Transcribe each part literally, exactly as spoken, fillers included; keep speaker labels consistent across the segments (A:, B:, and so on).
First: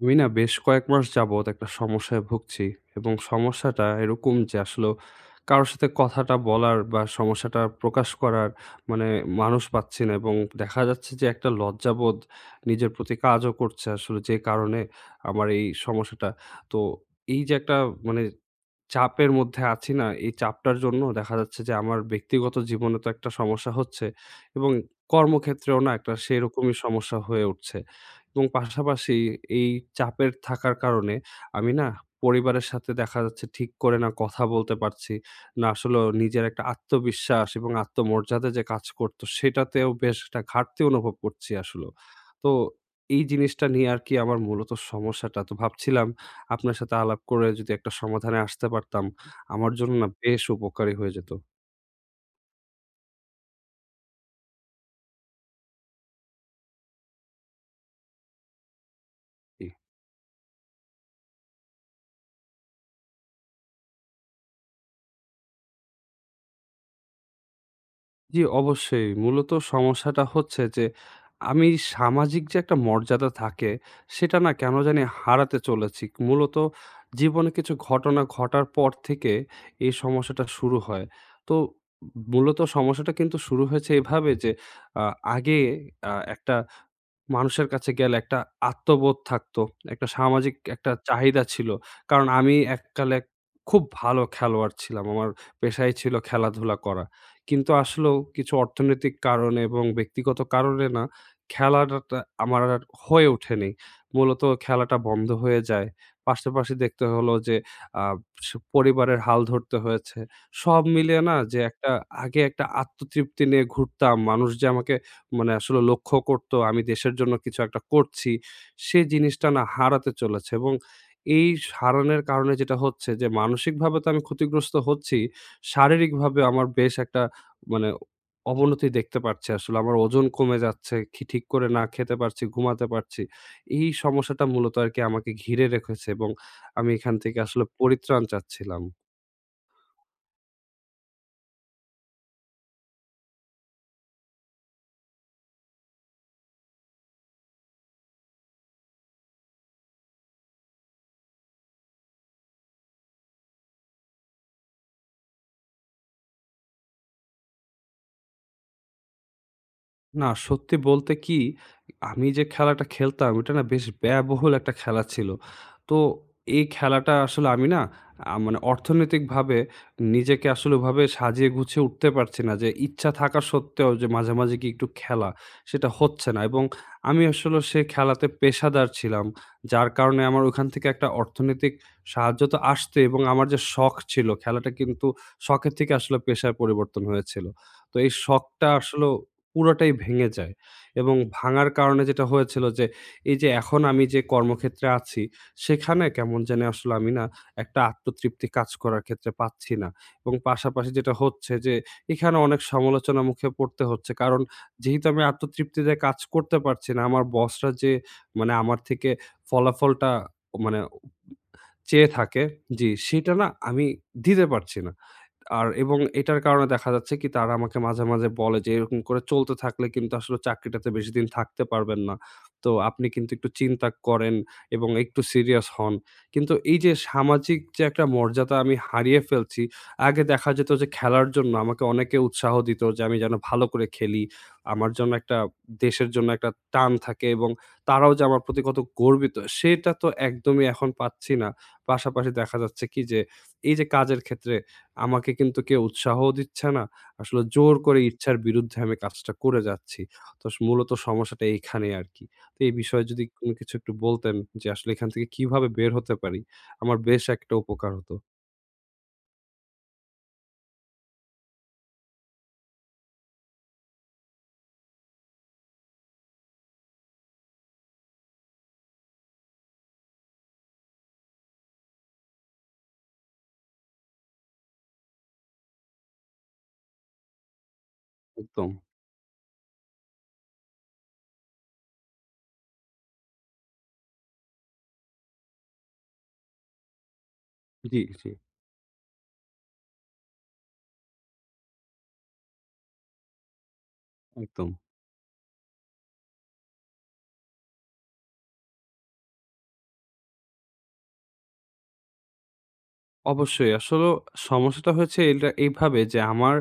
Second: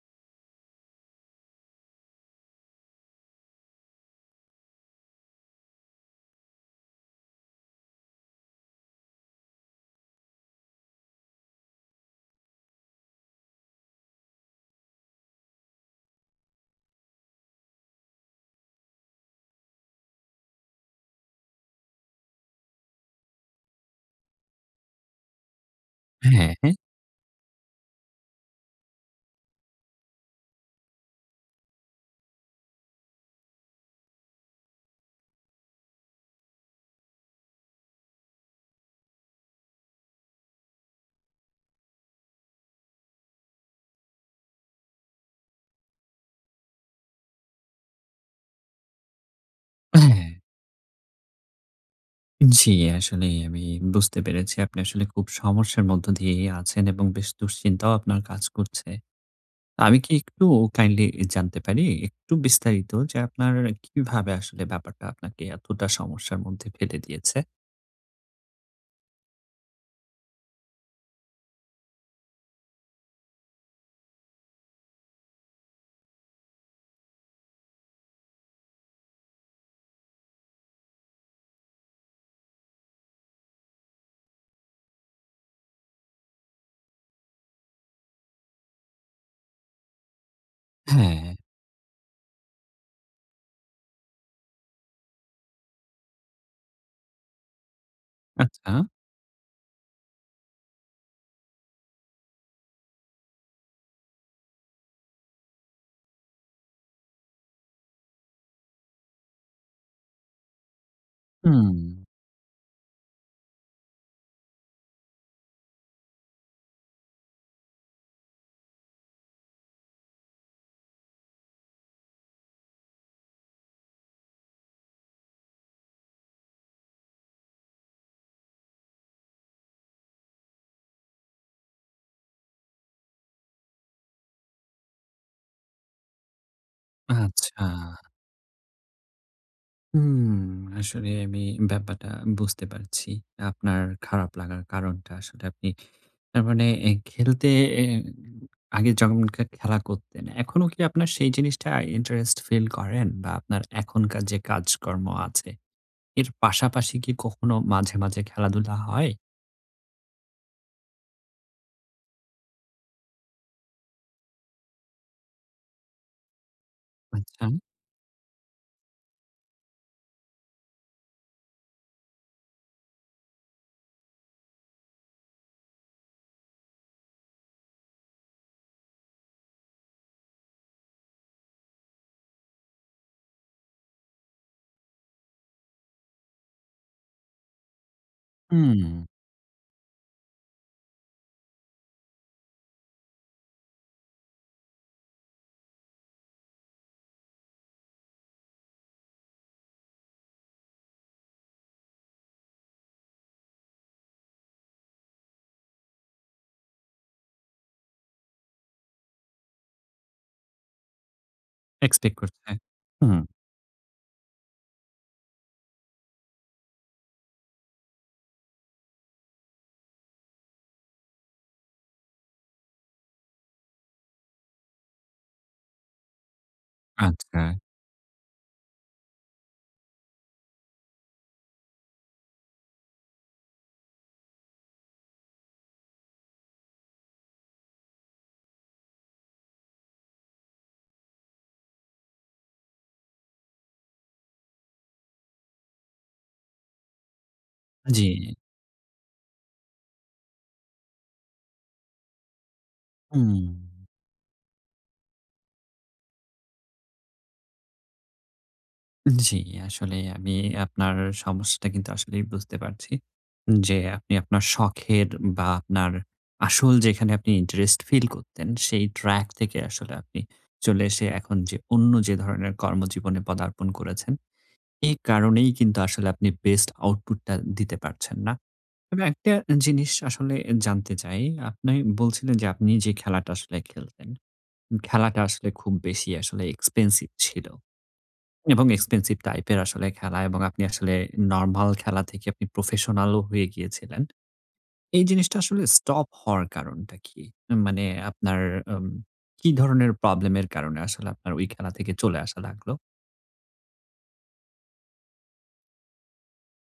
A: আমি না বেশ কয়েক মাস যাবৎ একটা সমস্যায় ভুগছি এবং সমস্যাটা এরকম যে আসলে কারোর সাথে কথাটা বলার বা সমস্যাটা প্রকাশ করার মানে মানুষ পাচ্ছি না এবং দেখা যাচ্ছে যে একটা লজ্জাবোধ নিজের প্রতি কাজও করছে আসলে যে কারণে আমার এই সমস্যাটা তো এই যে একটা মানে চাপের মধ্যে আছি না, এই চাপটার জন্য দেখা যাচ্ছে যে আমার ব্যক্তিগত জীবনে তো একটা সমস্যা হচ্ছে এবং কর্মক্ষেত্রেও না একটা
B: হ্যাঁ,
A: সেরকমই
B: হ্যাঁ।
A: সমস্যা হয়ে উঠছে। এবং পাশাপাশি এই চাপের থাকার কারণে আমি না পরিবারের সাথে দেখা যাচ্ছে ঠিক করে না কথা বলতে পারছি না। আসলেও নিজের একটা আত্মবিশ্বাস এবং আত্মমর্যাদা যে কাজ করত সেটাতেও বেশ একটা ঘাটতি অনুভব করছি আসলেও। তো এই জিনিসটা নিয়ে আর কি আমার মূলত সমস্যাটা। তো ভাবছিলাম আপনার সাথে আলাপ করে যদি একটা সমাধানে আসতে পারতাম, আমার জন্য না
B: হ্যাঁ।
A: বেশ উপকারী হয়ে যেত।
B: জি, আসলেই আমি বুঝতে পেরেছি। আপনি আসলে খুব সমস্যার মধ্য দিয়েই আছেন এবং বেশ দুশ্চিন্তাও আপনার কাজ করছে।
A: জি।
B: আমি কি একটু কাইন্ডলি জানতে পারি একটু বিস্তারিত যে আপনার কিভাবে আসলে ব্যাপারটা আপনাকে এতটা সমস্যার মধ্যে ফেলে দিয়েছে?
A: জি, অবশ্যই। মূলত সমস্যাটা হচ্ছে যে আমি সামাজিক যে একটা মর্যাদা থাকে, সেটা না কেন জানি হারাতে চলেছি। মূলত জীবনে কিছু ঘটনা ঘটার পর থেকে এই সমস্যাটা শুরু হয়। তো মূলত সমস্যাটা কিন্তু শুরু হয়েছে এভাবে যে আ আগে আ একটা মানুষের কাছে গেলে একটা আত্মবোধ থাকতো। একটা সামাজিক একটা
B: হ্যাঁ,
A: চাহিদা ছিল। কারণ আমি এককালে খুব ভালো খেলোয়াড় ছিলাম। আমার পেশাই ছিল খেলাধুলা করা। কিন্তু আসলেও কিছু
B: আচ্ছা।
A: অর্থনৈতিক কারণে এবং ব্যক্তিগত কারণে না খেলাটা আমার আর হয়ে ওঠেনি। মূলত খেলাটা বন্ধ হয়ে যায়। পাশাপাশি দেখতে হলো যে আ স পরিবারের হাল ধরতে হয়েছে। সব মিলিয়ে না যে
B: হুম,
A: একটা আগে একটা আত্মতৃপ্তি নিয়ে ঘুরতাম। মানুষ যে আমাকে মানে আসলে লক্ষ্য করতো আমি দেশের জন্য কিছু একটা করছি, সে জিনিসটা না হারাতে চলেছে এবং এই হারানোর কারণে যেটা হচ্ছে যে মানসিকভাবে তো আমি ক্ষতিগ্রস্ত হচ্ছি, শারীরিকভাবে আমার বেশ একটা মানে অবনতি দেখতে পাচ্ছি আসলে। আমার ওজন কমে যাচ্ছে, খি ঠিক করে না খেতে পারছি, ঘুমাতে পারছি। এই সমস্যাটা মূলত আরকি আমাকে ঘিরে রেখেছে এবং আমি এখান থেকে আসলে
B: আচ্ছা।
A: পরিত্রাণ চাচ্ছিলাম।
B: হুম, আসলে আমি ব্যাপারটা বুঝতে পারছি। আপনার খারাপ লাগার কারণটা আসলে আপনি তার মানে এ খেলতে এ আগে যখন খে খেলা করতেন, এখনো কি আপনার সেই জিনিসটা ইন্টারেস্ট ফিল করেন? বা আপনার এখনকার যে কাজকর্ম আছে, এর পাশাপাশি কি কখনো মাঝে, মাঝে খেলাধুলা হয়?
A: না, সত্যি বলতে কি, আমি যে খেলাটা খেলতাম ওটা না বেশ ব্যয়বহুল একটা খেলা ছিল। তো এই খেলাটা
B: আচ্ছা।
A: আসলে আমি না আ মানে অর্থনৈতিকভাবে নিজেকে আসলে ওভাবে সাজিয়ে গুছিয়ে উঠতে পারছি না যে ইচ্ছা থাকা সত্ত্বেও যে মাঝে, মাঝে গিয়ে একটু খেলা সেটা হচ্ছে না এবং আমি আসলে সেই খেলাতে পেশাদার ছিলাম। যার কারণে আমার ওখান থেকে একটা অর্থনৈতিক সাহায্য তো আসতই এবং আমার যে শখ ছিল খেলাটা কিন্তু শখের থেকে আসলে পেশায় পরিবর্তন হয়েছিল। তো এই শখটা
B: হুম,
A: আসলেও পুরোটাই ভেঙে যায়। এবং ভাঙার কারণে যেটা হয়েছিল যে, এই যে এখন আমি যে কর্মক্ষেত্রে আছি, সেখানে কেমন জানি আসলে আমি না একটা আত্মতৃপ্তি কাজ করার ক্ষেত্রে পাচ্ছি না। এবং পাশাপাশি যেটা হচ্ছে যে, এখানে অনেক সমালোচনার মুখে পড়তে হচ্ছে। কারণ যেহেতু আমি আত্মতৃপ্তিতে কাজ করতে পারছি না, আমার বসরা যে মানে আমার থেকে ফলাফলটা মানে চেয়ে
B: এক্সপেক্ট
A: থাকে
B: করছে।
A: জি,
B: হুম,
A: সেটা না আমি দিতে পারছি না। আর এবং এটার কারণে দেখা যাচ্ছে কি তারা আমাকে মাঝে, মাঝে বলে যে, "এরকম করে চলতে থাকলে কিন্তু আসলে চাকরিটাতে বেশিদিন থাকতে পারবেন না। তো আপনি কিন্তু একটু চিন্তা করেন এবং একটু সিরিয়াস হন।" কিন্তু এই যে
B: আচ্ছা।
A: সামাজিক যে একটা মর্যাদা আমি হারিয়ে ফেলছি, আগে দেখা যেত যে খেলার জন্য আমাকে অনেকে উৎসাহ দিত যে আমি যেন ভালো করে খেলি। আমার জন্য একটা দেশের জন্য একটা টান থাকে এবং তারাও যে আমার প্রতি কত গর্বিত সেটা তো একদমই এখন পাচ্ছি না। পাশাপাশি দেখা যাচ্ছে কি যে, এই যে কাজের ক্ষেত্রে আমাকে কিন্তু কেউ উৎসাহও দিচ্ছে না। আসলে জোর করে
B: জি,
A: ইচ্ছার বিরুদ্ধে আমি কাজটা করে যাচ্ছি। তো স মূলত সমস্যাটা এইখানে আরকি। তো এই বিষয়ে যদি
B: হুম।
A: কোনো কিছু একটু বলতেন যে, আসলে এখান থেকে কিভাবে বের হতে পারি? আমার বেশ একটা উপকার হতো।
B: জি, আসলে আমি আপনার সমস্যাটা কিন্তু আসলেই বুঝতে পারছি। যে আপনি আপনার শখের বা আপনার আসল যেখানে আপনি ইন্টারেস্ট ফিল করতেন, সেই ট্র্যাক থেকে আসলে আপনি চলে এসে এখন যে অন্য যে ধরনের কর্মজীবনে পদার্পণ করেছেন, এই কারণেই কিন্তু আসলে আপনি বেস্ট আউটপুটটা দিতে পারছেন না।
A: একদম।
B: তবে একটা জিনিস আসলে জানতে চাই, আপনি বলছিলেন যে আপনি যে খেলাটা আসলে খেলতেন, খেলাটা আসলে খুব বেশি আসলে এক্সপেন্সিভ ছিল।
A: জি, জি।
B: এবং এক্সপেনসিভ টাইপের আসলে খেলা এবং আপনি আসলে নরমাল খেলা থেকে আপনি প্রফেশনালও হয়ে গিয়েছিলেন।
A: একদম।
B: এই জিনিসটা আসলে স্টপ হওয়ার কারণটা কি? মানে আপনার আম কি ধরনের প্রবলেম এর কারণে আসলে আপনার ওই খেলা থেকে চলে আসা লাগলো?
A: অবশ্যই। আসলেও সমস্যাটা হয়েছে এটা এইভাবে যে, আমার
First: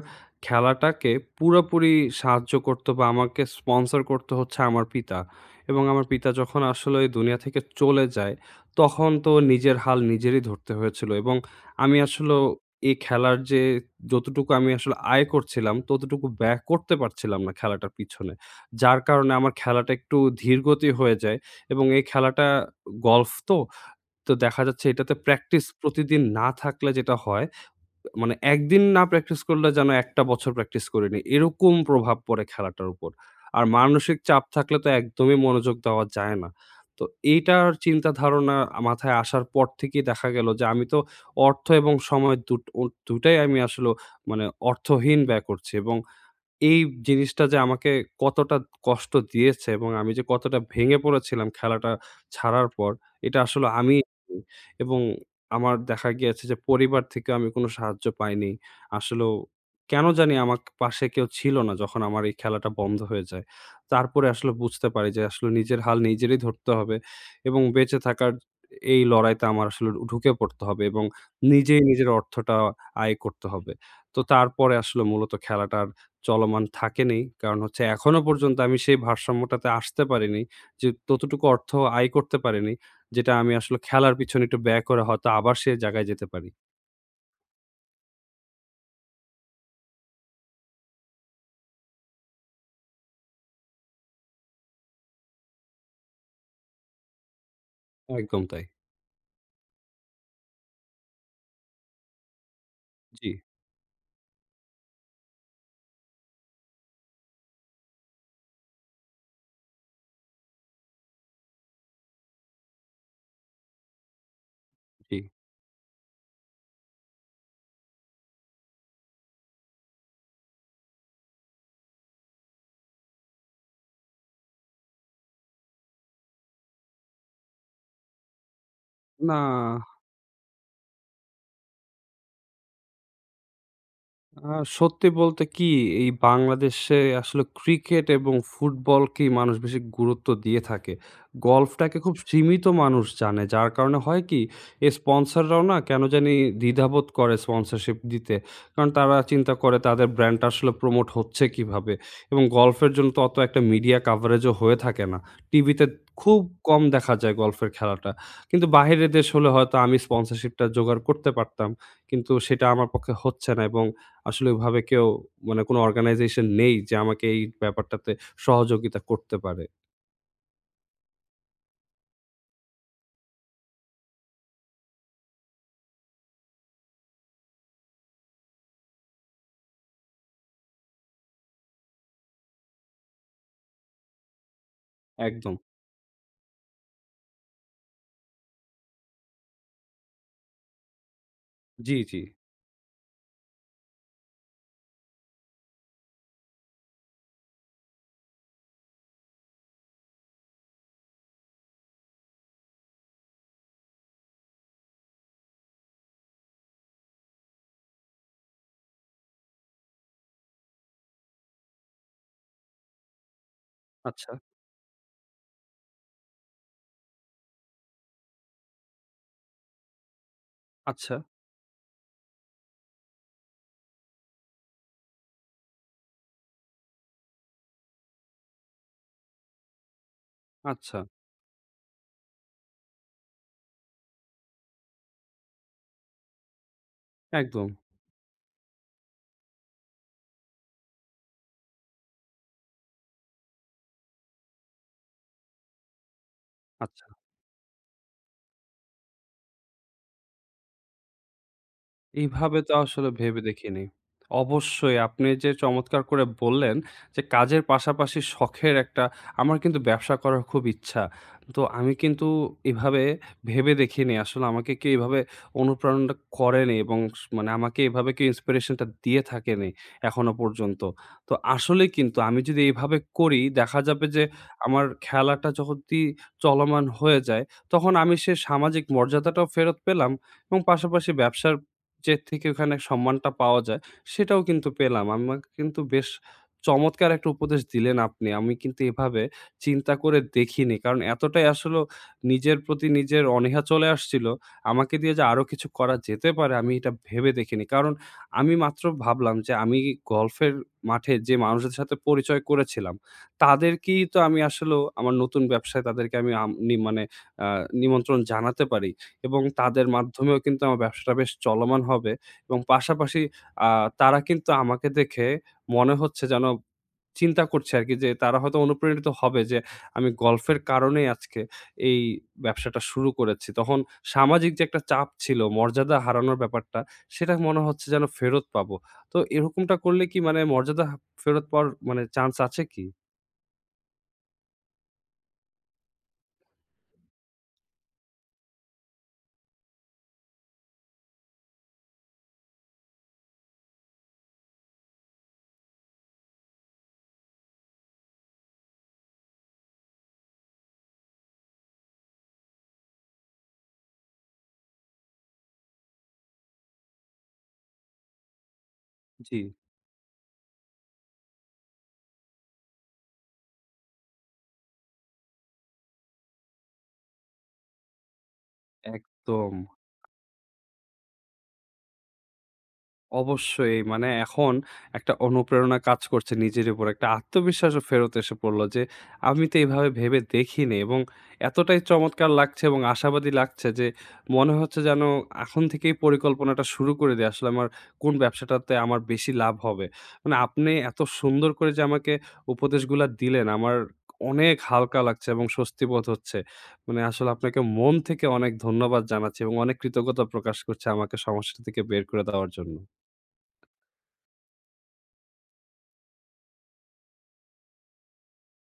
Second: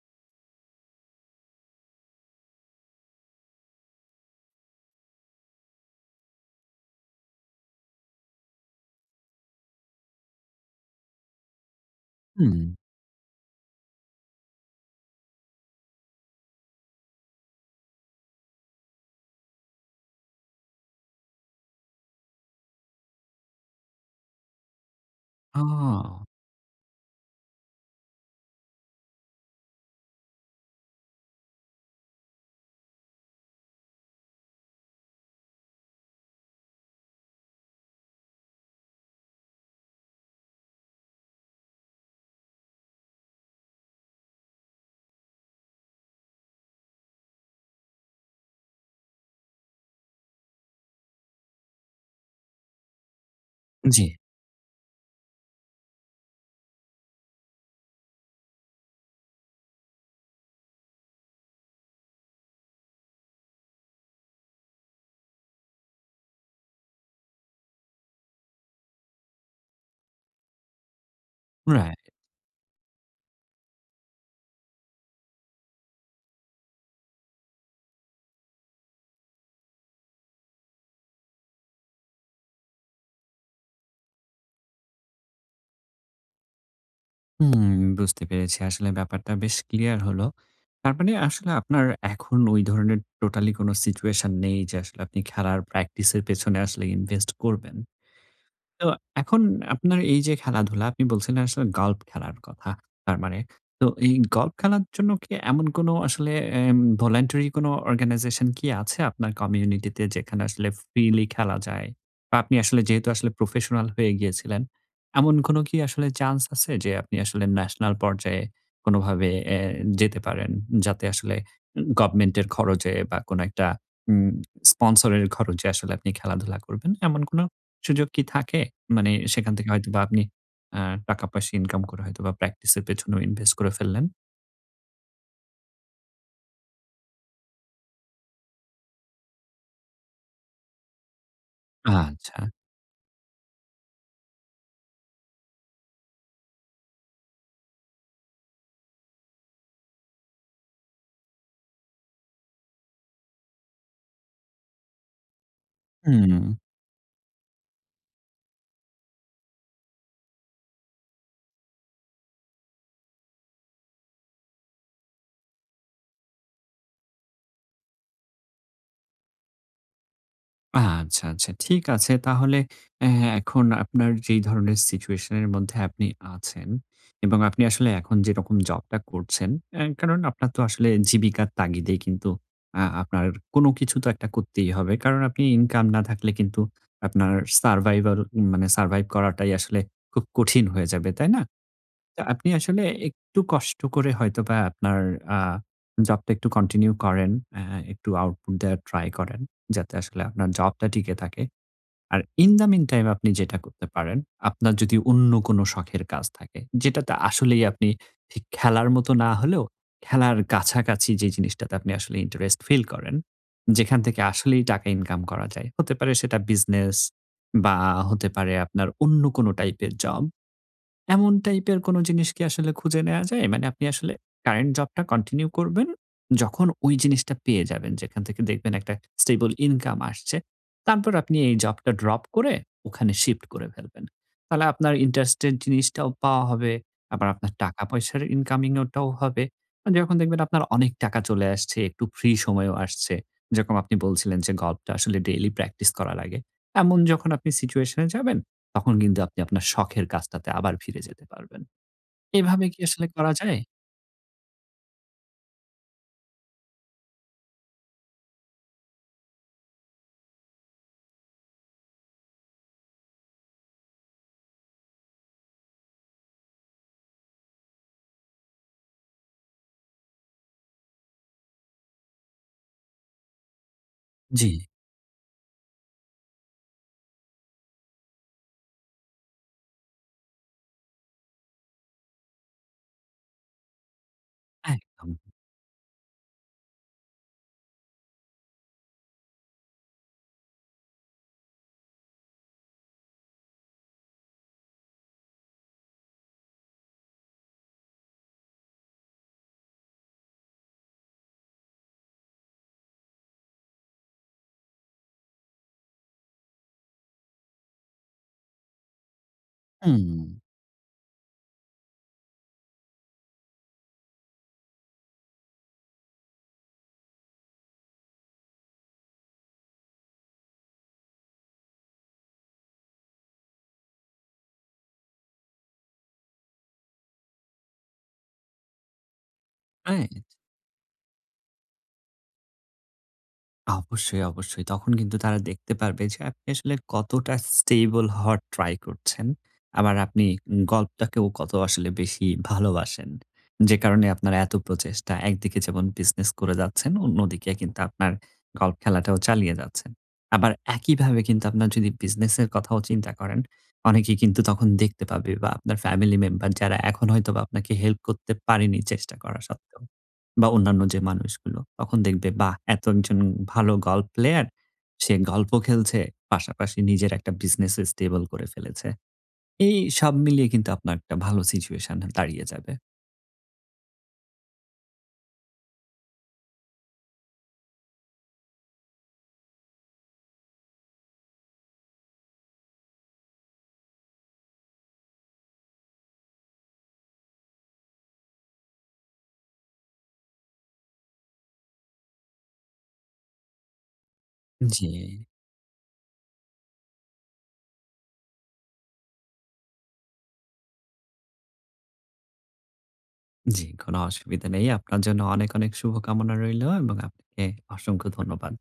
A: খেলাটাকে পুরোপুরি সাহায্য করতো বা আমাকে স্পন্সর করতো হচ্ছে আমার পিতা। এবং আমার পিতা যখন আসলে এই দুনিয়া থেকে চলে যায়, তখন তো নিজের হাল নিজেরই ধরতে হয়েছিল। এবং আমি আসলেও
B: হুম।
A: এই খেলার যে যতটুকু আমি আসলে আয় করছিলাম, ততটুকু ব্যয় করতে পারছিলাম না খেলাটার পিছনে। যার কারণে আমার খেলাটা একটু ধীরগতি হয়ে যায় এবং এই খেলাটা গল্ফ তো তো দেখা যাচ্ছে এটাতে প্র্যাকটিস প্রতিদিন
B: ও!
A: না থাকলে যেটা হয়, মানে একদিন না প্র্যাকটিস করলে যেন একটা বছর প্র্যাকটিস করিনি। এরকম প্রভাব পড়ে খেলাটার উপর। আর মানসিক চাপ থাকলে তো একদমই মনোযোগ দেওয়া যায় না। তো এইটার চিন্তা ধারণা মাথায় আসার পর থেকেই দেখা গেল যে আমি তো অর্থ এবং সময় দুট ও দুটো টাই আমি আসলে মানে অর্থহীন ব্যয় করছি এবং এই জিনিসটা যে আমাকে কতটা কষ্ট দিয়েছে এবং আমি যে কতটা ভেঙে পড়েছিলাম খেলাটা ছাড়ার পর, এটা আসলে আমিই
B: জি,
A: জানি। এবং আমার দেখা গিয়েছে যে পরিবার থেকেও আমি কোনো সাহায্য পাইনি। আসলেও কেন জানি আমার পাশে কেউ ছিল না যখন আমার এই খেলাটা বন্ধ হয়ে যায়। তারপরে আসলে বুঝতে পারি যে আসলে নিজের হাল নিজেরই ধরতে হবে এবং বেঁচে থাকার এই লড়াইতে আমার আসলে ঢুকে পড়তে হবে এবং নিজেই
B: রাইট।
A: নিজের অর্থটা আয় করতে হবে। তো তারপরে আসলে মূলত খেলাটা আর চলমান থাকেনি। কারণ হচ্ছে এখনো পর্যন্ত আমি সেই ভারসাম্যটাতে আসতে পারিনি। যে ততটুকু অর্থ আয় করতে পারিনি, যেটা আমি আসলে খেলার পিছনে একটু ব্যয় করে হয়তো আবার সেই জায়গায় যেতে পারি।
B: হুম, বুঝতে পেরেছি। আসলে ব্যাপারটা বেশ ক্লিয়ার হলো। তার মানে আসলে আপনার এখন ওই ধরনের টোটালি কোনো সিচুয়েশন নেই যে আসলে আপনি খেলার প্র্যাকটিসের পেছনে আসলে ইনভেস্ট করবেন।
A: একদম তাই।
B: তো এখন আপনার এই যে খেলাধুলা আপনি বলছিলেন আসলে গল্ফ খেলার কথা। তার
A: জি,
B: মানে তো এই গল্ফ খেলার জন্য কি এমন কোনো আসলে এম ভলান্টারি কোনো অর্গানাইজেশন কি আছে আপনার কমিউনিটিতে যেখানে আসলে ফ্রিলি খেলা যায়? বা আপনি আসলে যেহেতু আসলে প্রফেশনাল হয়ে গিয়েছিলেন,
A: জি।
B: এমন কোনো কি আসলে চান্স আছে যে আপনি আসলে ন্যাশনাল পর্যায়ে কোনোভাবে এ যেতে পারেন? যাতে আসলে উম গভর্নমেন্টের খরচে বা কোনো একটা উম স্পন্সরের খরচে আসলে আপনি খেলাধুলা করবেন, এমন কোনো সুযোগ কি থাকে? মানে
A: না
B: সেখান থেকে হয়তোবা আপনি আ টাকা-পয়সা ইনকাম করে হয়তোবা প্র্যাকটিস এর পেছনেও ইনভেস্ট করে ফেললেন।
A: আ সত্যি বলতে কি এই বাংলাদেশে আসলে ক্রিকেট এবং ফুটবলকেই মানুষ বেশি গুরুত্ব দিয়ে থাকে। গল্ফটাকে খুব
B: আচ্ছা।
A: সীমিত মানুষ জানে। যার কারণে হয় কি এই স্পন্সররাও না কেন জানি দ্বিধাবোধ করে স্পন্সরশিপ দিতে। কারণ তারা চিন্তা করে তাদের ব্র্যান্ডটা আসলে প্রমোট হচ্ছে কিভাবে? এবং গল্ফের জন্য তো অত একটা মিডিয়া কাভারেজও হয়ে থাকে না। টিভিতে
B: হুম।
A: খুব কম দেখা যায় গল্ফের খেলাটা। কিন্তু বাহিরের দেশ হলে হয়তো আমি স্পন্সরশিপটা জোগাড় করতে পারতাম। কিন্তু সেটা আমার পক্ষে হচ্ছে না এবং আসলে ওইভাবে কেউ মানে কোনো অর্গানাইজেশন নেই যে আমাকে এই ব্যাপারটাতে সহযোগিতা করতে পারে।
B: আচ্ছা, আচ্ছা। ঠিক আছে। তাহলে অ্যা এখন আপনার যেই ধরনের সিচুয়েশন এর মধ্যে আপনি আছেন এবং আপনি আসলে এখন যেরকম জবটা করছেন, অ্যা কারণ আপনার তো আসলে জীবিকার তাগিদেই কিন্তু আ আপনার কোনো কিছু তো একটা করতেই হবে। কারণ আপনি
A: একদম।
B: ইনকাম না থাকলে কিন্তু আপনার সারভাইভাল মানে সারভাইভ করাটাই আসলে খুব কঠিন হয়ে যাবে, তাই না?
A: জি, জি।
B: তো আপনি আসলে একটু কষ্ট করে হয়তোবা আপনার আ জবটা একটু কন্টিনিউ করেন। আ একটু আউটপুট দেওয়ার ট্রাই করেন। যাতে আসলে আপনার জবটা টিকে থাকে। আর ইন দ্যা মিন টাইম আপনি যেটা করতে পারেন, আপনার যদি অন্য কোনো শখের কাজ থাকে, যেটাতে আসলেই আপনি ঠিক খেলার মতো না হলেও খেলার কাছাকাছি যে জিনিসটাতে আপনি আসলে ইন্টারেস্ট ফিল করেন, যেখান থেকে
A: আচ্ছা,
B: আসলেই টাকা ইনকাম করা যায়। হতে পারে সেটা বিজনেস বা হতে পারে আপনার অন্য কোনো টাইপের জব।
A: আচ্ছা,
B: এমন টাইপের কোনো জিনিস কি আসলে খুঁজে নেয়া যায়? মানে আপনি আসলে কারেন্ট জবটা কন্টিনিউ করবেন। যখন ওই জিনিসটা পেয়ে যাবেন, যেখান থেকে দেখবেন একটা স্টেবল ইনকাম আসছে।
A: আচ্ছা।
B: তারপর আপনি এই জবটা ড্রপ করে ওখানে শিফট করে ফেলবেন। তাহলে আপনার ইন্টারেস্টের জিনিসটাও পাওয়া হবে। আবার আপনার
A: একদম।
B: টাকা-পয়সার ইনকামিং ওটাও হবে। আর যখন দেখবেন আপনার অনেক টাকা চলে আসছে, একটু ফ্রি সময়ও আসছে। যেরকম আপনি বলছিলেন যে গল্পটা আসলে ডেইলি প্র্যাকটিস করা লাগে। এমন
A: আচ্ছা।
B: যখন আপনি সিচুয়েশন এ যাবেন তখন কিন্তু আপনি আপনার শখের কাজটাতে আবার ফিরে যেতে পারবেন।
A: এইভাবে
B: এভাবে
A: তো
B: কি আসলে
A: আসলে
B: করা
A: ভেবে
B: যায়?
A: দেখিনি। অবশ্যই আপনি যে চমৎকার করে বললেন যে কাজের পাশাপাশি শখের একটা আমার কিন্তু ব্যবসা করার খুব ইচ্ছা। তো আমি কিন্তু এভাবে ভেবে দেখিনি। আসলে আমাকে কেউ এভাবে অনুপ্রেরণা করেনি এবং স মানে আমাকে এভাবে কেউ ইন্সপিরেশন টা দিয়ে থাকেনি এখনো পর্যন্ত। তো আসলে কিন্তু আমি যদি এভাবে করি দেখা যাবে যে
B: জি।
A: আমার খেলাটা যদি চলমান হয়ে যায় তখন আমি সে সামাজিক মর্যাদাটাও ফেরত পেলাম এবং পাশাপাশি ব্যবসার যে থেকে ওখানে সম্মানটা পাওয়া যায়, সেটাও কিন্তু পেলাম।
B: একদম।
A: আমাকে কিন্তু বেশ চমৎকার একটা উপদেশ দিলেন আপনি। আমি কিন্তু এভাবে চিন্তা করে দেখিনি। কারণ এতটাই আসলেও নিজের প্রতি নিজের অনীহা চলে আসছিল। আমাকে দিয়ে যে আরো কিছু করা যেতে পারে আমি এটা ভেবে দেখিনি। কারণ আমি মাত্র ভাবলাম যে আমি গল্ফের মাঠে যে মানুষদের সাথে পরিচয় করেছিলাম, তাদেরকেই তো আমি আসলেও আমার নতুন ব্যবসায় তাদেরকে আমি আম নি মানে আ নিমন্ত্রণ জানাতে পারি। এবং তাদের
B: হুম,
A: মাধ্যমেও কিন্তু আমার ব্যবসাটা বেশ চলমান হবে এবং পাশাপাশি আ তারা কিন্তু আমাকে দেখে মনে হচ্ছে যেন চিন্তা করছে আরকি যে তারা হয়তো অনুপ্রেরিত হবে যে আমি গল্ফের কারণেই আজকে এই ব্যবসাটা শুরু করেছি। তখন সামাজিক যে একটা চাপ ছিল, মর্যাদা হারানোর ব্যাপারটা, সেটা মনে হচ্ছে যেন ফেরত পাবো। তো এরকমটা করলে কি
B: রাইট।
A: মানে মর্যাদা ফেরত পাওয়ার মানে চান্স আছে কি?
B: অবশ্যই, অবশ্যই। তখন কিন্তু তারা দেখতে পারবে যে আপনি আসলে কতটা স্টেবল হওয়ার ট্রাই করছেন। আবার আপনি গল্পটাকেও কত আসলে বেশি ভালোবাসেন। যে কারণে আপনার এত প্রচেষ্টা। একদিকে যেমন বিজনেস করে যাচ্ছেন, অন্যদিকে কিন্তু আপনার গল্প খেলাটাও চালিয়ে যাচ্ছেন। আবার একইভাবে কিন্তু আপনার যদি বিজনেসের কথাও চিন্তা করেন, অনেকেই কিন্তু তখন দেখতে পাবে বা আপনার ফ্যামিলি মেম্বার যারা এখন হয়তোবা আপনাকে হেল্প করতে পারেনি চেষ্টা
A: জি,
B: করা সত্ত্বেও। বা অন্যান্য যে মানুষগুলো। তখন দেখবে বাহ! এত একজন ভালো গল্ফ প্লেয়ার। সে গল্ফ খেলছে, পাশাপাশি নিজের একটা বিজনেস স্টেবল করে ফেলেছে।
A: একদম।
B: এই সব মিলিয়ে কিন্তু আপনার একটা ভালো সিচুয়েশন দাঁড়িয়ে যাবে।
A: অবশ্যই। মানে এখন একটা অনুপ্রেরণা কাজ করছে নিজের উপর। একটা আত্মবিশ্বাসও ফেরত এসে পড়ল যে, আমি তো এভাবে ভেবে দেখিনি এবং এতটাই চমৎকার লাগছে এবং আশাবাদী লাগছে যে, মনে হচ্ছে যেন এখন থেকেই পরিকল্পনাটা শুরু করে দেই। আসলে আমার কোন ব্যবসাটাতে আমার বেশি লাভ হবে। মানে আপনি এত সুন্দর করে যে আমাকে উপদেশগুলা দিলেন, আমার অনেক
B: জি,
A: হালকা লাগছে এবং স্বস্তি বোধ হচ্ছে। মানে আসলে আপনাকে মন থেকে অনেক ধন্যবাদ জানাচ্ছি এবং অনেক কৃতজ্ঞতা প্রকাশ করছি আমাকে সমস্যা থেকে বের করে দেওয়ার জন্য।
B: জি, কোনো অসুবিধা নেই। আপনার জন্য অনেক, অনেক শুভকামনা রইলো এবং আপনাকে অসংখ্য ধন্যবাদ।